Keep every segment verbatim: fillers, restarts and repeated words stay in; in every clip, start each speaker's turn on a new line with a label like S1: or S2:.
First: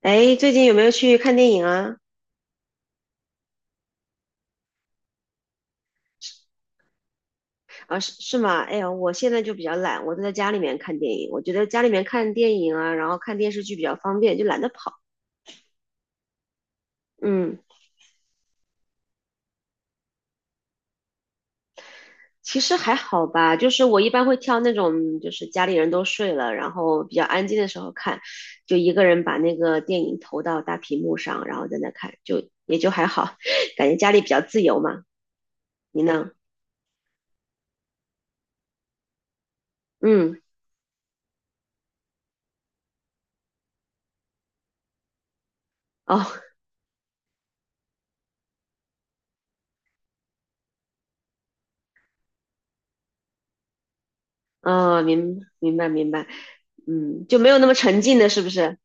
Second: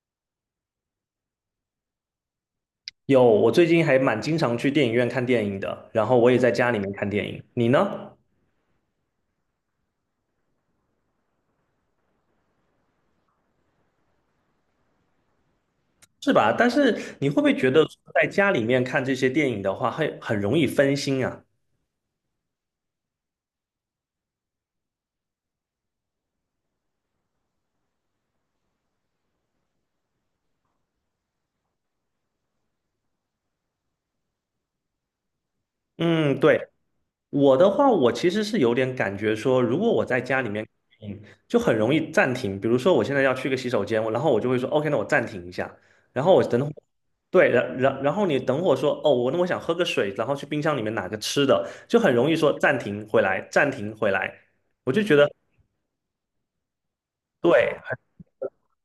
S1: 哎，最近有没有去看电影啊？
S2: 有，我最近还蛮经常去电影院看电影的，然后我也在家里面看电影。你
S1: 啊，是
S2: 呢？
S1: 是吗？哎呀，我现在就比较懒，我都在家里面看电影。我觉得家里面看电影啊，然后看电视剧比较方便，就懒得跑。
S2: 是吧？但是你会不会
S1: 嗯，
S2: 觉得在家里面看这些电影的话，会很容易分心啊？
S1: 其实还好吧，就是我一般会挑那种就是家里人都睡了，然后比较安静的时候看，就一个人把那个电影投到大屏幕上，然后在那看，就也就还好，感觉家里比较自由嘛。你呢？
S2: 嗯，对，我的话，我其实是有点感觉说，如果我在
S1: 嗯，
S2: 家里面看电影就很容易暂停。比如说，我现在要去个洗手间，我然后我就会说，OK，那我暂停一下，
S1: 哦，
S2: 然后我等会。对，然然然后你等会说，哦，我那我想喝个水，然后去冰箱里面拿个吃的，就很容易说暂停回来，暂停回来。我
S1: 哦，
S2: 就觉得。
S1: 明明白明白，嗯，就没有那么
S2: 对，
S1: 沉浸的，是不是？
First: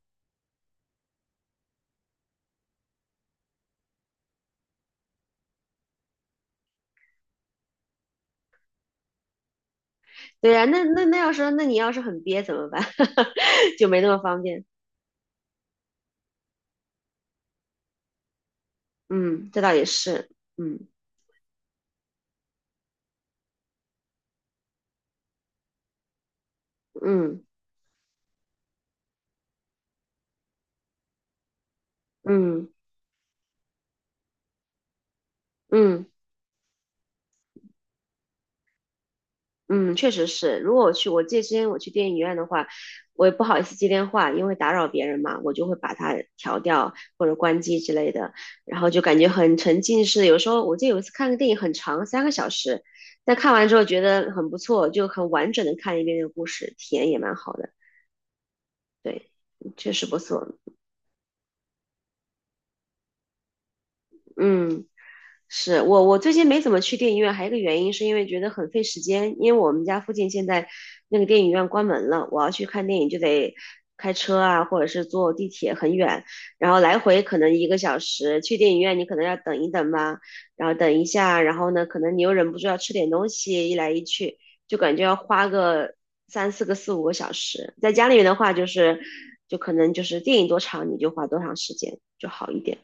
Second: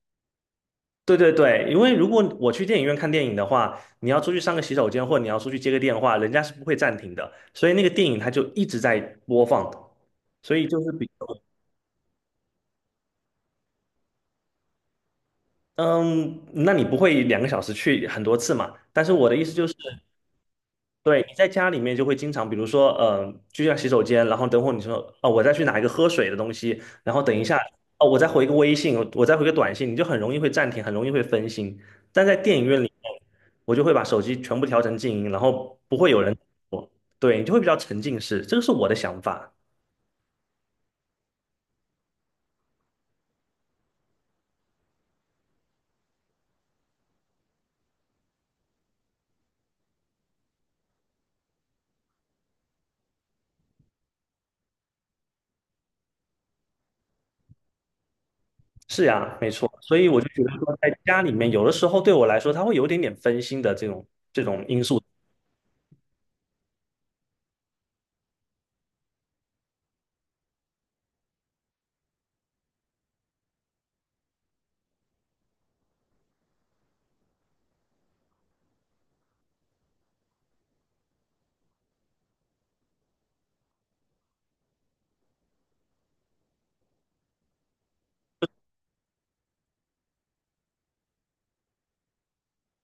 S2: 对对对，因为如果我去电影院看电影的话，你要出去上个洗手间，或者你要出去接个电话，人家是不会暂停的，所以那个电影它就一直在播放的。
S1: 对
S2: 所
S1: 呀、
S2: 以就
S1: 那
S2: 是
S1: 那
S2: 比。
S1: 那要是那你要是很憋怎么办？就没那么方便。
S2: 嗯，那你不会两个小时去很多次嘛？但是我的意
S1: 嗯，
S2: 思
S1: 这
S2: 就
S1: 倒
S2: 是。
S1: 也是。嗯
S2: 对，你在家里面就会经常，比如说，呃，就像洗手间，然后等会儿你说，哦，我再去拿一个喝水的东西，然后等
S1: 嗯
S2: 一下，哦，我再回个微信，我再回个短信，你就很容易会暂停，很容易会分心。但在电影
S1: 嗯
S2: 院里面，我就会把手机全部调成静音，然后不
S1: 嗯
S2: 会有人。我。对，你就会比较沉浸式，这个是我的想法。
S1: 嗯，确实是。如果我去，我记得之前我去电影院的话，我也不好意思接电话，因为打扰别人嘛，我就会把它调掉或者关机之类的，然后就感觉很沉浸式。有时候我记得有一次看个电影很长，三个小时，但看完之后觉得很不错，就很完整的看一遍那个故事，体验也蛮好的。
S2: 是
S1: 对，
S2: 呀，没错，
S1: 确
S2: 所
S1: 实
S2: 以
S1: 不
S2: 我就觉得
S1: 错。
S2: 说，在家里面，有的时候对我来说，它会有一点点分心的这种这种因
S1: 嗯。
S2: 素。
S1: 是我，我最近没怎么去电影院，还有一个原因是因为觉得很费时间，因为我们家附近现在那个电影院关门了，我要去看电影就得开车啊，或者是坐地铁很远，然后来回可能一个小时，去电影院你可能要等一等吧，然后等一下，然后呢，可能你又忍不住要吃点东西，一来一去就感觉要花个三四个四五个小时，在家里面的话就是，就可能就是电影多长你就花多长时间就好一点，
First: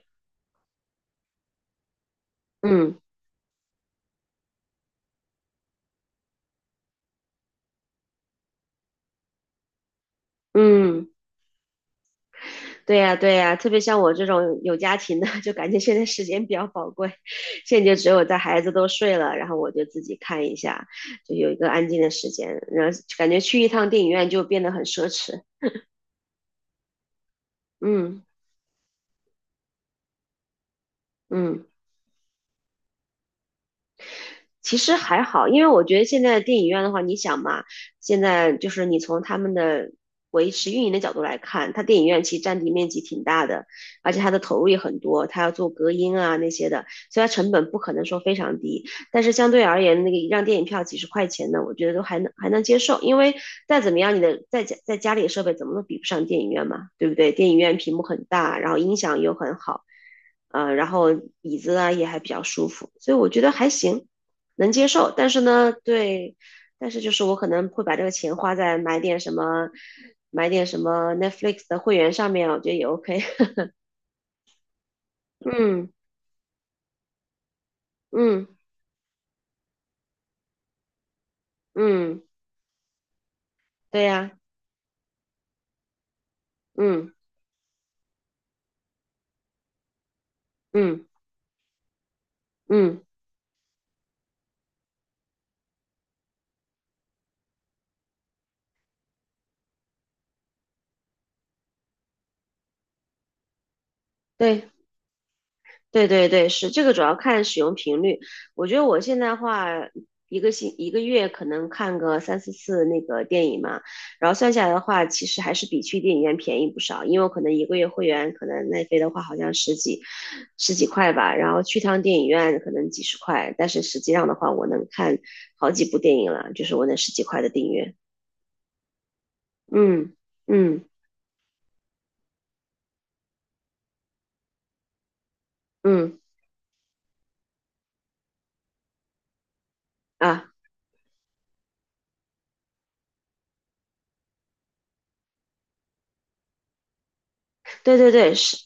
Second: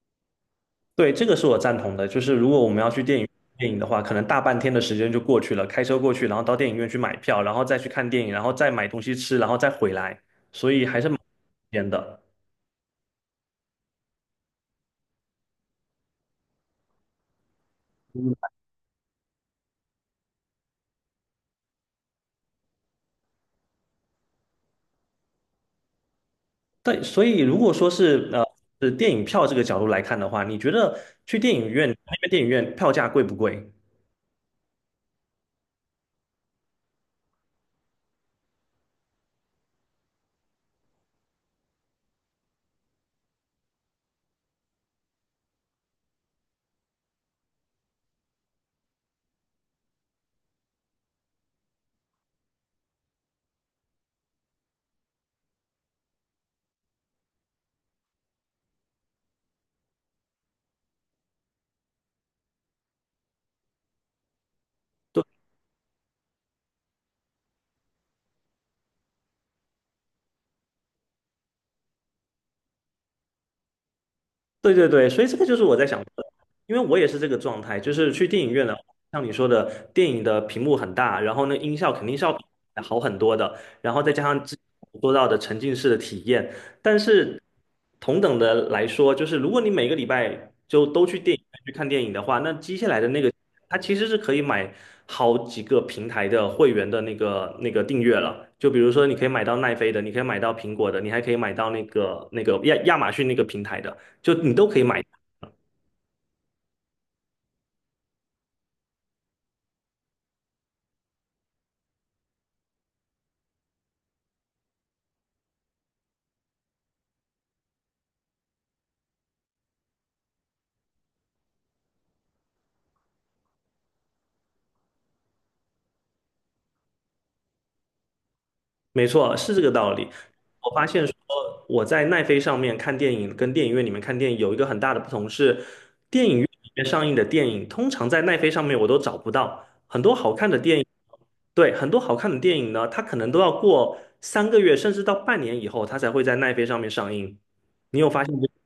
S2: 对，这个是我赞同的。就是如果我们要
S1: 嗯
S2: 去电影电影的话，可能大半天的时间就过去了，开车过去，然后到电影院去买票，然后再去看电影，然后再买东西吃，然后再回来，所以还
S1: 嗯。
S2: 是蛮时的。
S1: 对呀，对呀，特别像我这种有家庭的，就感觉现在时间比较宝贵，现在就只有
S2: 嗯，
S1: 在孩子都睡了，然后我就自己看一下，就有一个安静的时间，然后感觉去一趟电影院就变得很奢侈。
S2: 对，所以如果说
S1: 嗯
S2: 是呃是电影票这个角度来看的话，你觉得去电
S1: 嗯。
S2: 影院那边电影院票价贵不贵？
S1: 其实还好，因为我觉得现在的电影院的话，你想嘛，现在就是你从他们的维持运营的角度来看，它电影院其实占地面积挺大的，而且它的投入也很多，它要做隔音啊那些的，所以它成本不可能说非常低。但是相对而言，那个一张电影票几十块钱呢，我觉得都还能还能接受，因为再怎么样，你的在家在家里的设备怎么都比不上电影院嘛，对不对？电影院屏幕很大，然后音响又很好，呃，然后椅子啊也还比较舒服，所以我觉得还行。能接受，但是呢，对，但是就是我可能会把这个钱花在买点什么，买点什么 Netflix 的会员上面，我觉得也 OK。
S2: 对对对，所以这个就是我在
S1: 嗯
S2: 想的，因为我也是这个状态，就是去电
S1: 嗯
S2: 影院了，像你说的，电影的屏幕很大，然后那音效肯定
S1: 嗯，
S2: 是要好很多的，然
S1: 对
S2: 后再加
S1: 呀、
S2: 上之前我说到的沉浸式的体验，但
S1: 嗯
S2: 是同等的来说，就是如果你每个礼拜就
S1: 嗯
S2: 都去电影院去看电影的话，那接下来
S1: 嗯，
S2: 的那个，它其实是可以买好几个平台的会员的那个那个订阅了。就比如说，你可以买到奈飞的，你可以买到苹果的，你还可以买到那个那个亚亚马逊那个平台的。就你
S1: 对。
S2: 都可以买。
S1: 对对对，是这个主要看使用频率。我觉得我现在话一个星一个月可能看个三四次那个电影嘛，然后算下来的话，其实还是比去电影院便宜不少。因为我可能一个月会员，可能奈飞的话好像十几十几块吧，然后去趟电影院可能几十块，但是实际上的话，我能看好几部电影了，就是我那十几块的订阅。
S2: 没错，是这个道理。
S1: 嗯
S2: 我
S1: 嗯
S2: 发现说我在奈飞上面看电影，跟电影院里面看电影有一个很大的不同是，
S1: 嗯
S2: 电影院里面上映的电影，通常在奈飞上面我都找不到很多好看
S1: 啊。
S2: 的电影。对，很多好看的电影呢，它可能都要过三个月甚至到半年以后，它才会在奈飞上面上映。
S1: 对
S2: 你有
S1: 对
S2: 发
S1: 对，
S2: 现这？
S1: 是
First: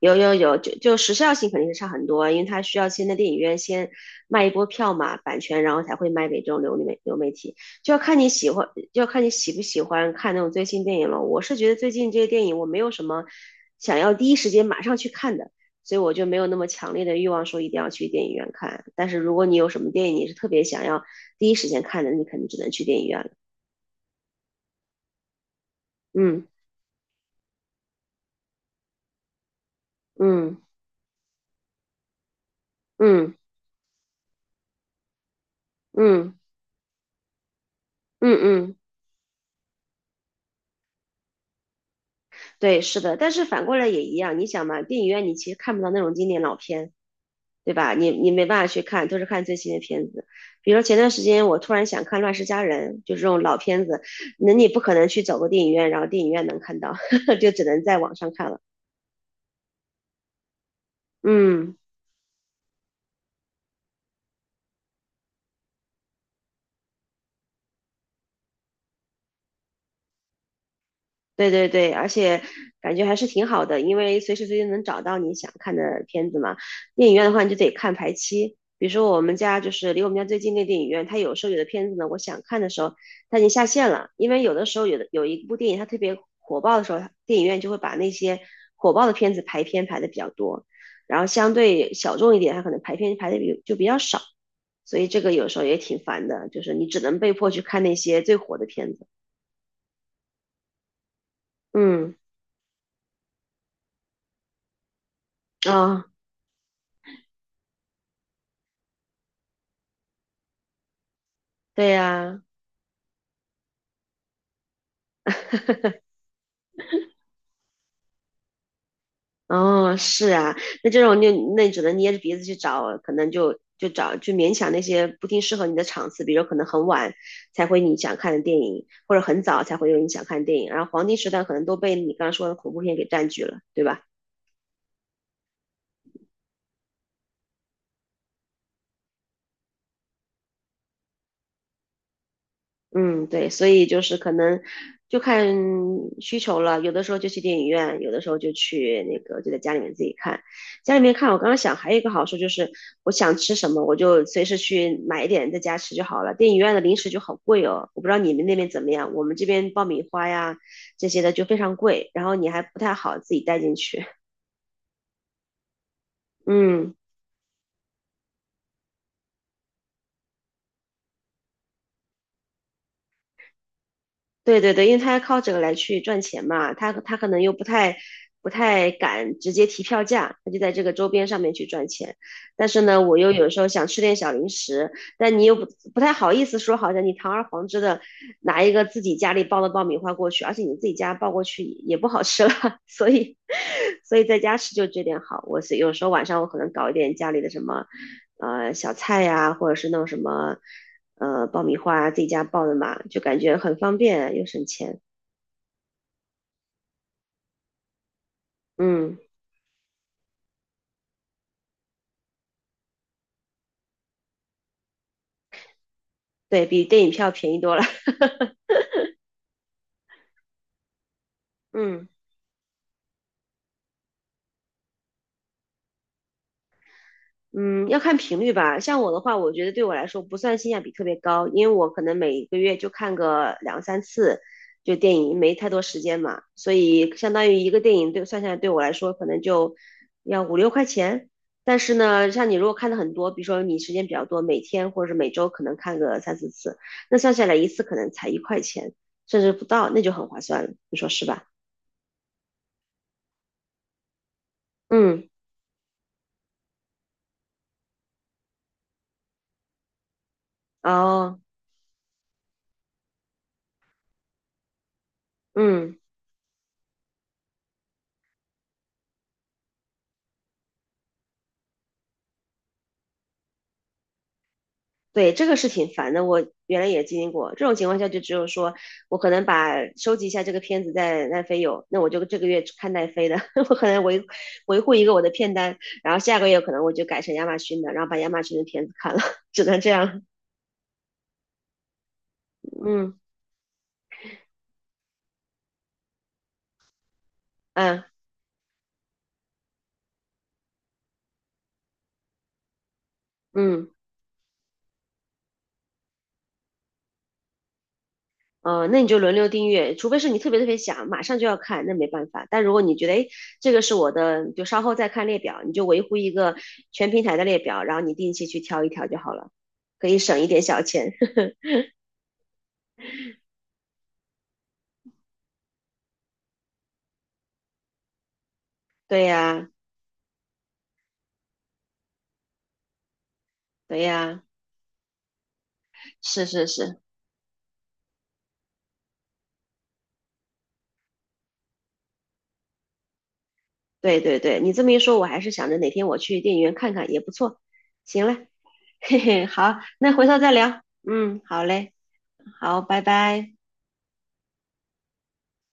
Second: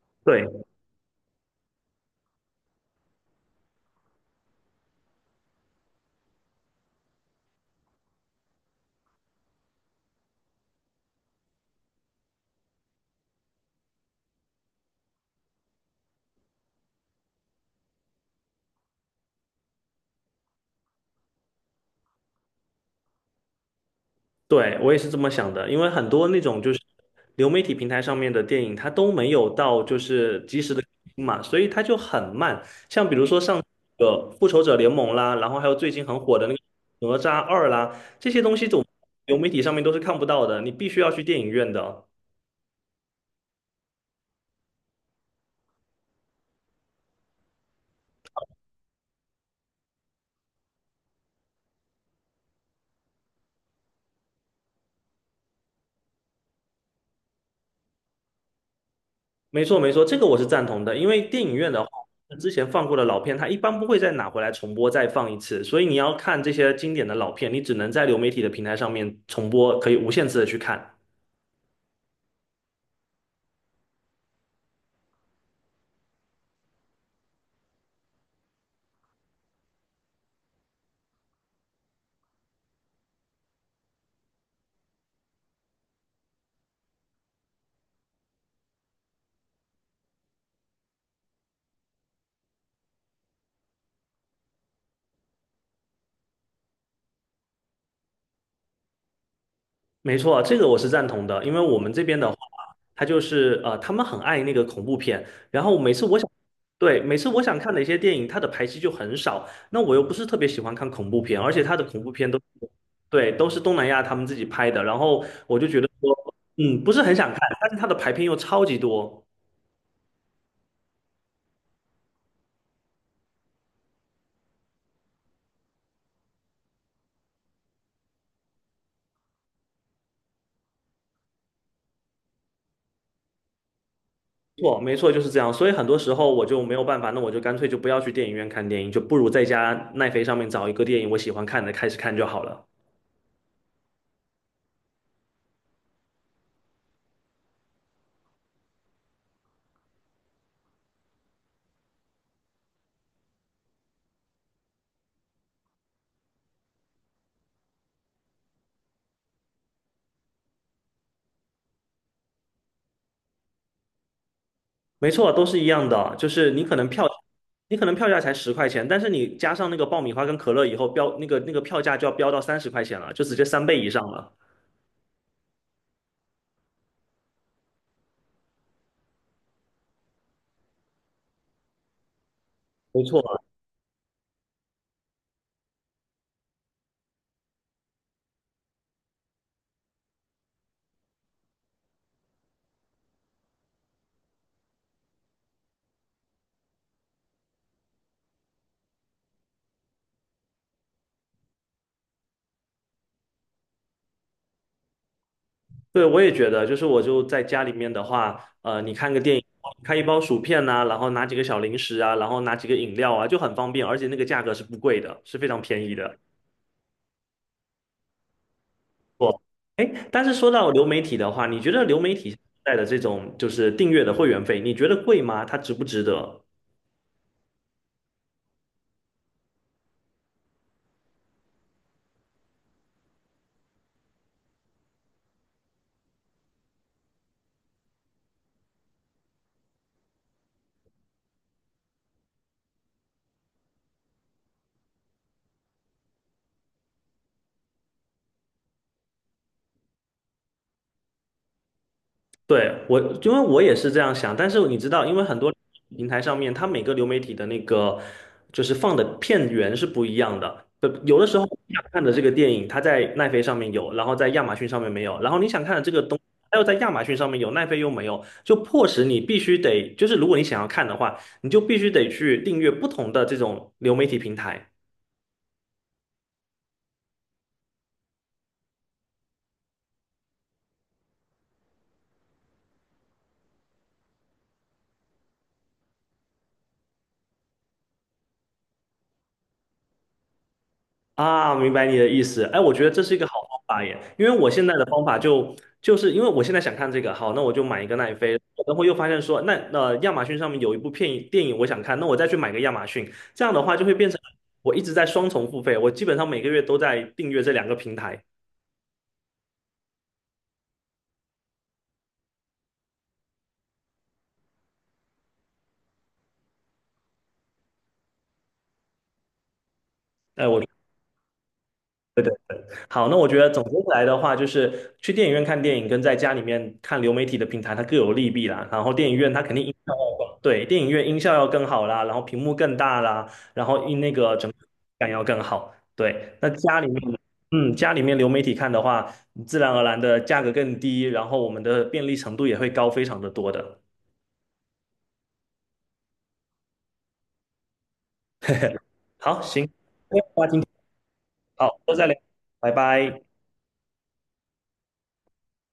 S1: 有有
S2: 对。
S1: 有，就就时效性肯定是差很多，因为它需要先在电影院先卖一波票嘛，版权，然后才会卖给这种流媒流媒体，就要看你喜欢，就要看你喜不喜欢看那种最新电影了。我是觉得最近这些电影我没有什么想要第一时间马上去看的，所以我就没有那么强烈的欲望说一定要去电影院看。但是如果你有什么电影你是特别想要第一时间看的，你肯定只能去电影院了。
S2: 对，我也是这么想的，因为很多那种就是流媒体平台上面的电影，它都没有到就是
S1: 嗯
S2: 及时的更新嘛，所以它就很慢。像比如
S1: 嗯
S2: 说上个《复仇者联盟》啦，然后还有最近很
S1: 嗯
S2: 火的那个《哪吒二》啦，
S1: 嗯
S2: 这
S1: 嗯
S2: 些东
S1: 嗯
S2: 西
S1: 嗯。嗯
S2: 总流媒体上面都是看不到的，你必须要去电影院的。
S1: 对，是的，但是反过来也一样，你想嘛，电影院你其实看不到那种经典老片，对吧？你你没办法去看，都是看最新的片子。比如说前段时间我突然想看《乱世佳人》，就是这种老片子，那你不可能去走个电影院，然后电影院能看到，就只能在网上看了。
S2: 没错，没错，这个我是赞同的，因为电影院
S1: 嗯。
S2: 的话，之前放过的老片，它一般不会再拿回来重播再放一次，所以你要看这些经典的老片，你只能在流媒体的平台上面重播，可以无限次的去看。
S1: 对对对，而且感觉还是挺好的，因为随时随地能找到你想看的片子嘛。电影院的话，你就得看排期。比如说我们家就是离我们家最近那电影院，它有时候有的片子呢，我想看的时候它已经下线了，因为有的时候有的有一部电影它特别火爆的时候，电影院就会把那些火爆的片子排片排的比较多，然后相对小众一点，它可能排片排的比就比较少，所以这个有时候也挺烦的，就是你只能被迫去看那些最火的片子。
S2: 没错，这个我是赞同的，因为我们这
S1: 嗯
S2: 边的嗯话，他就是呃，他们很爱那个恐怖片，然后每
S1: 啊，
S2: 次我想，对，每次我想看的一些电影，它的排期就很少，那我又不是特别喜欢看恐怖片，而且它的
S1: 对
S2: 恐怖片
S1: 呀。
S2: 都，对，都是东南亚他们自己拍的，然后我就觉得说，嗯，不是很想看，但是它的排片又超级多，
S1: 哦，是啊，那这种就那你只能捏着鼻子去找，可能就就找就勉强那些不定适合你的场次，比如可能很晚才会你想看的电影，或者很早才会有你想看的电影，然后黄金时段可能都被你刚刚说的恐怖片给占据了，对吧？
S2: 错，没错，就是这样，所以很多时候我就没有办法，那我就干脆就不要去电影院看电影，就不如在家奈飞上面找一个电影我喜欢看的开始看就好了。
S1: 嗯，对，所以就是可能就看需求了，有的时候就去电影院，有的时候就去那个就在家里面自己看。家里面看，我刚刚想还有一个好处就是，我想吃什么我就随时去买一点在家吃就好了。电影院的零食就好贵哦，我不知道你们那边怎么样，我们这边爆米花呀这些的就非常贵，然后你还不太好自己带进去。
S2: 没错，都是一样的，就 是你可能
S1: 嗯。
S2: 票，你可能票价才十块钱，但是你加上那个爆米花跟可乐以后，标那个那个票价就要飙到三十块钱了，就直接三倍以上了。
S1: 对对对，因为他要靠这个来去赚钱嘛，他他可能又不太不太敢直接提票价，他就在这个周边上面去赚钱。但是呢，
S2: 没
S1: 我又
S2: 错，
S1: 有时候想吃点小零食，但你又不不太好意思说，好像你堂而皇之的拿一个自己家里包的爆米花过去，而且你自己家包过去也不好吃了，所以所以在家吃就这点好。我是有时候晚上我可能搞一点家里的什么呃小菜呀、或者是弄什么。呃爆米花自己家爆的嘛，就感觉很方便又省钱。
S2: 对，我也觉得，就是我就在家里面的话，呃，你看
S1: 嗯，
S2: 个电影，开一包薯片呐、然后拿几个小零食啊，然后拿几个饮料啊，就很方便，而且那个价格是不贵的，是非常便宜的。
S1: 对比电影票便宜多了。
S2: 错，哎，但是说到流媒体的话，你觉得流
S1: 嗯。
S2: 媒体带的这种就是订阅的会员费，你觉得贵吗？它值不值得？
S1: 嗯，要看频率吧。像我的话，我觉得对我来说不算性价比特别高，因为我可能每个月就看个两三次，就电影没太多时间嘛，所以相当于一个电影对算下来对我来说可能就要五六块钱。但是呢，像你如果看的很多，比如说你时间比较多，每天或者是每周可能看个三四次，那算下来一次可能才一块钱，甚至不到，那就很划算了，你说是吧？
S2: 对，我，因为我也是这样想，但是你知道，因为
S1: 嗯，
S2: 很多平台上面，它每个流媒体的那个就是放的片源是不一样的。呃有的时
S1: 哦，
S2: 候你想看的这个电影，它在奈飞上面有，然后在亚马逊上面没有，然后你想看的这
S1: 嗯。
S2: 个东，它又在亚马逊上面有，奈飞又没有，就迫使你必须得，就是如果你想要看的话，你就必须得去订阅不同的这种流媒体平台。
S1: 对，这个是挺烦的，我原来也经历过。这种情况下，就只有说我可能把收集一下这个片子在奈飞有，那我就这个月只看奈飞的，我可能维维护一个我的片单，然后下个月可能我就改成亚马逊的，然后把亚马逊的片子看了，只能这样。
S2: 啊，明白你的意思。哎，我觉得这是
S1: 嗯
S2: 一个好方法耶，因为我现在的方法就就是因为我现在想看这个，好，那我就买一个
S1: 嗯
S2: 奈飞，然后又发现说，那呃亚马逊上面有一部片电影我想看，那我再去买个亚马逊，这样的话就
S1: 嗯，
S2: 会变成我一直在双重付费，我基本上每个月都在订阅这两个平台。
S1: 呃，那你就轮流订阅，除非是你特别特别想马上就要看，那没办法。但如果你觉得，哎，这个是我的，就稍后再看列表，你就维护一个全平台的列表，然后你定期去挑一挑就好了，可以省一
S2: 哎，
S1: 点
S2: 我
S1: 小钱。
S2: 好，那我觉得总结起来的话，就是去电影院看电影跟在家里面看流媒体的平台，它各有利弊啦。然后电影
S1: 对
S2: 院它肯定
S1: 呀，
S2: 音效要更，对，电影院音效要更好啦，然后屏幕更大啦，然后音
S1: 对
S2: 那个
S1: 呀，
S2: 整体感要更好。对，
S1: 是
S2: 那
S1: 是
S2: 家里
S1: 是，
S2: 面，嗯，家里面流媒体看的话，自然而然的价格更低，然后我们的便利程度也会高非常的多的。
S1: 对对对，你这么一说，我还是想着哪天我去电影院看看也不错。行了，嘿
S2: 好，
S1: 嘿，
S2: 行，
S1: 好，那回头
S2: 那
S1: 再
S2: 今天
S1: 聊。嗯，好
S2: 好，
S1: 嘞，
S2: 都再聊，拜
S1: 好，拜
S2: 拜。
S1: 拜。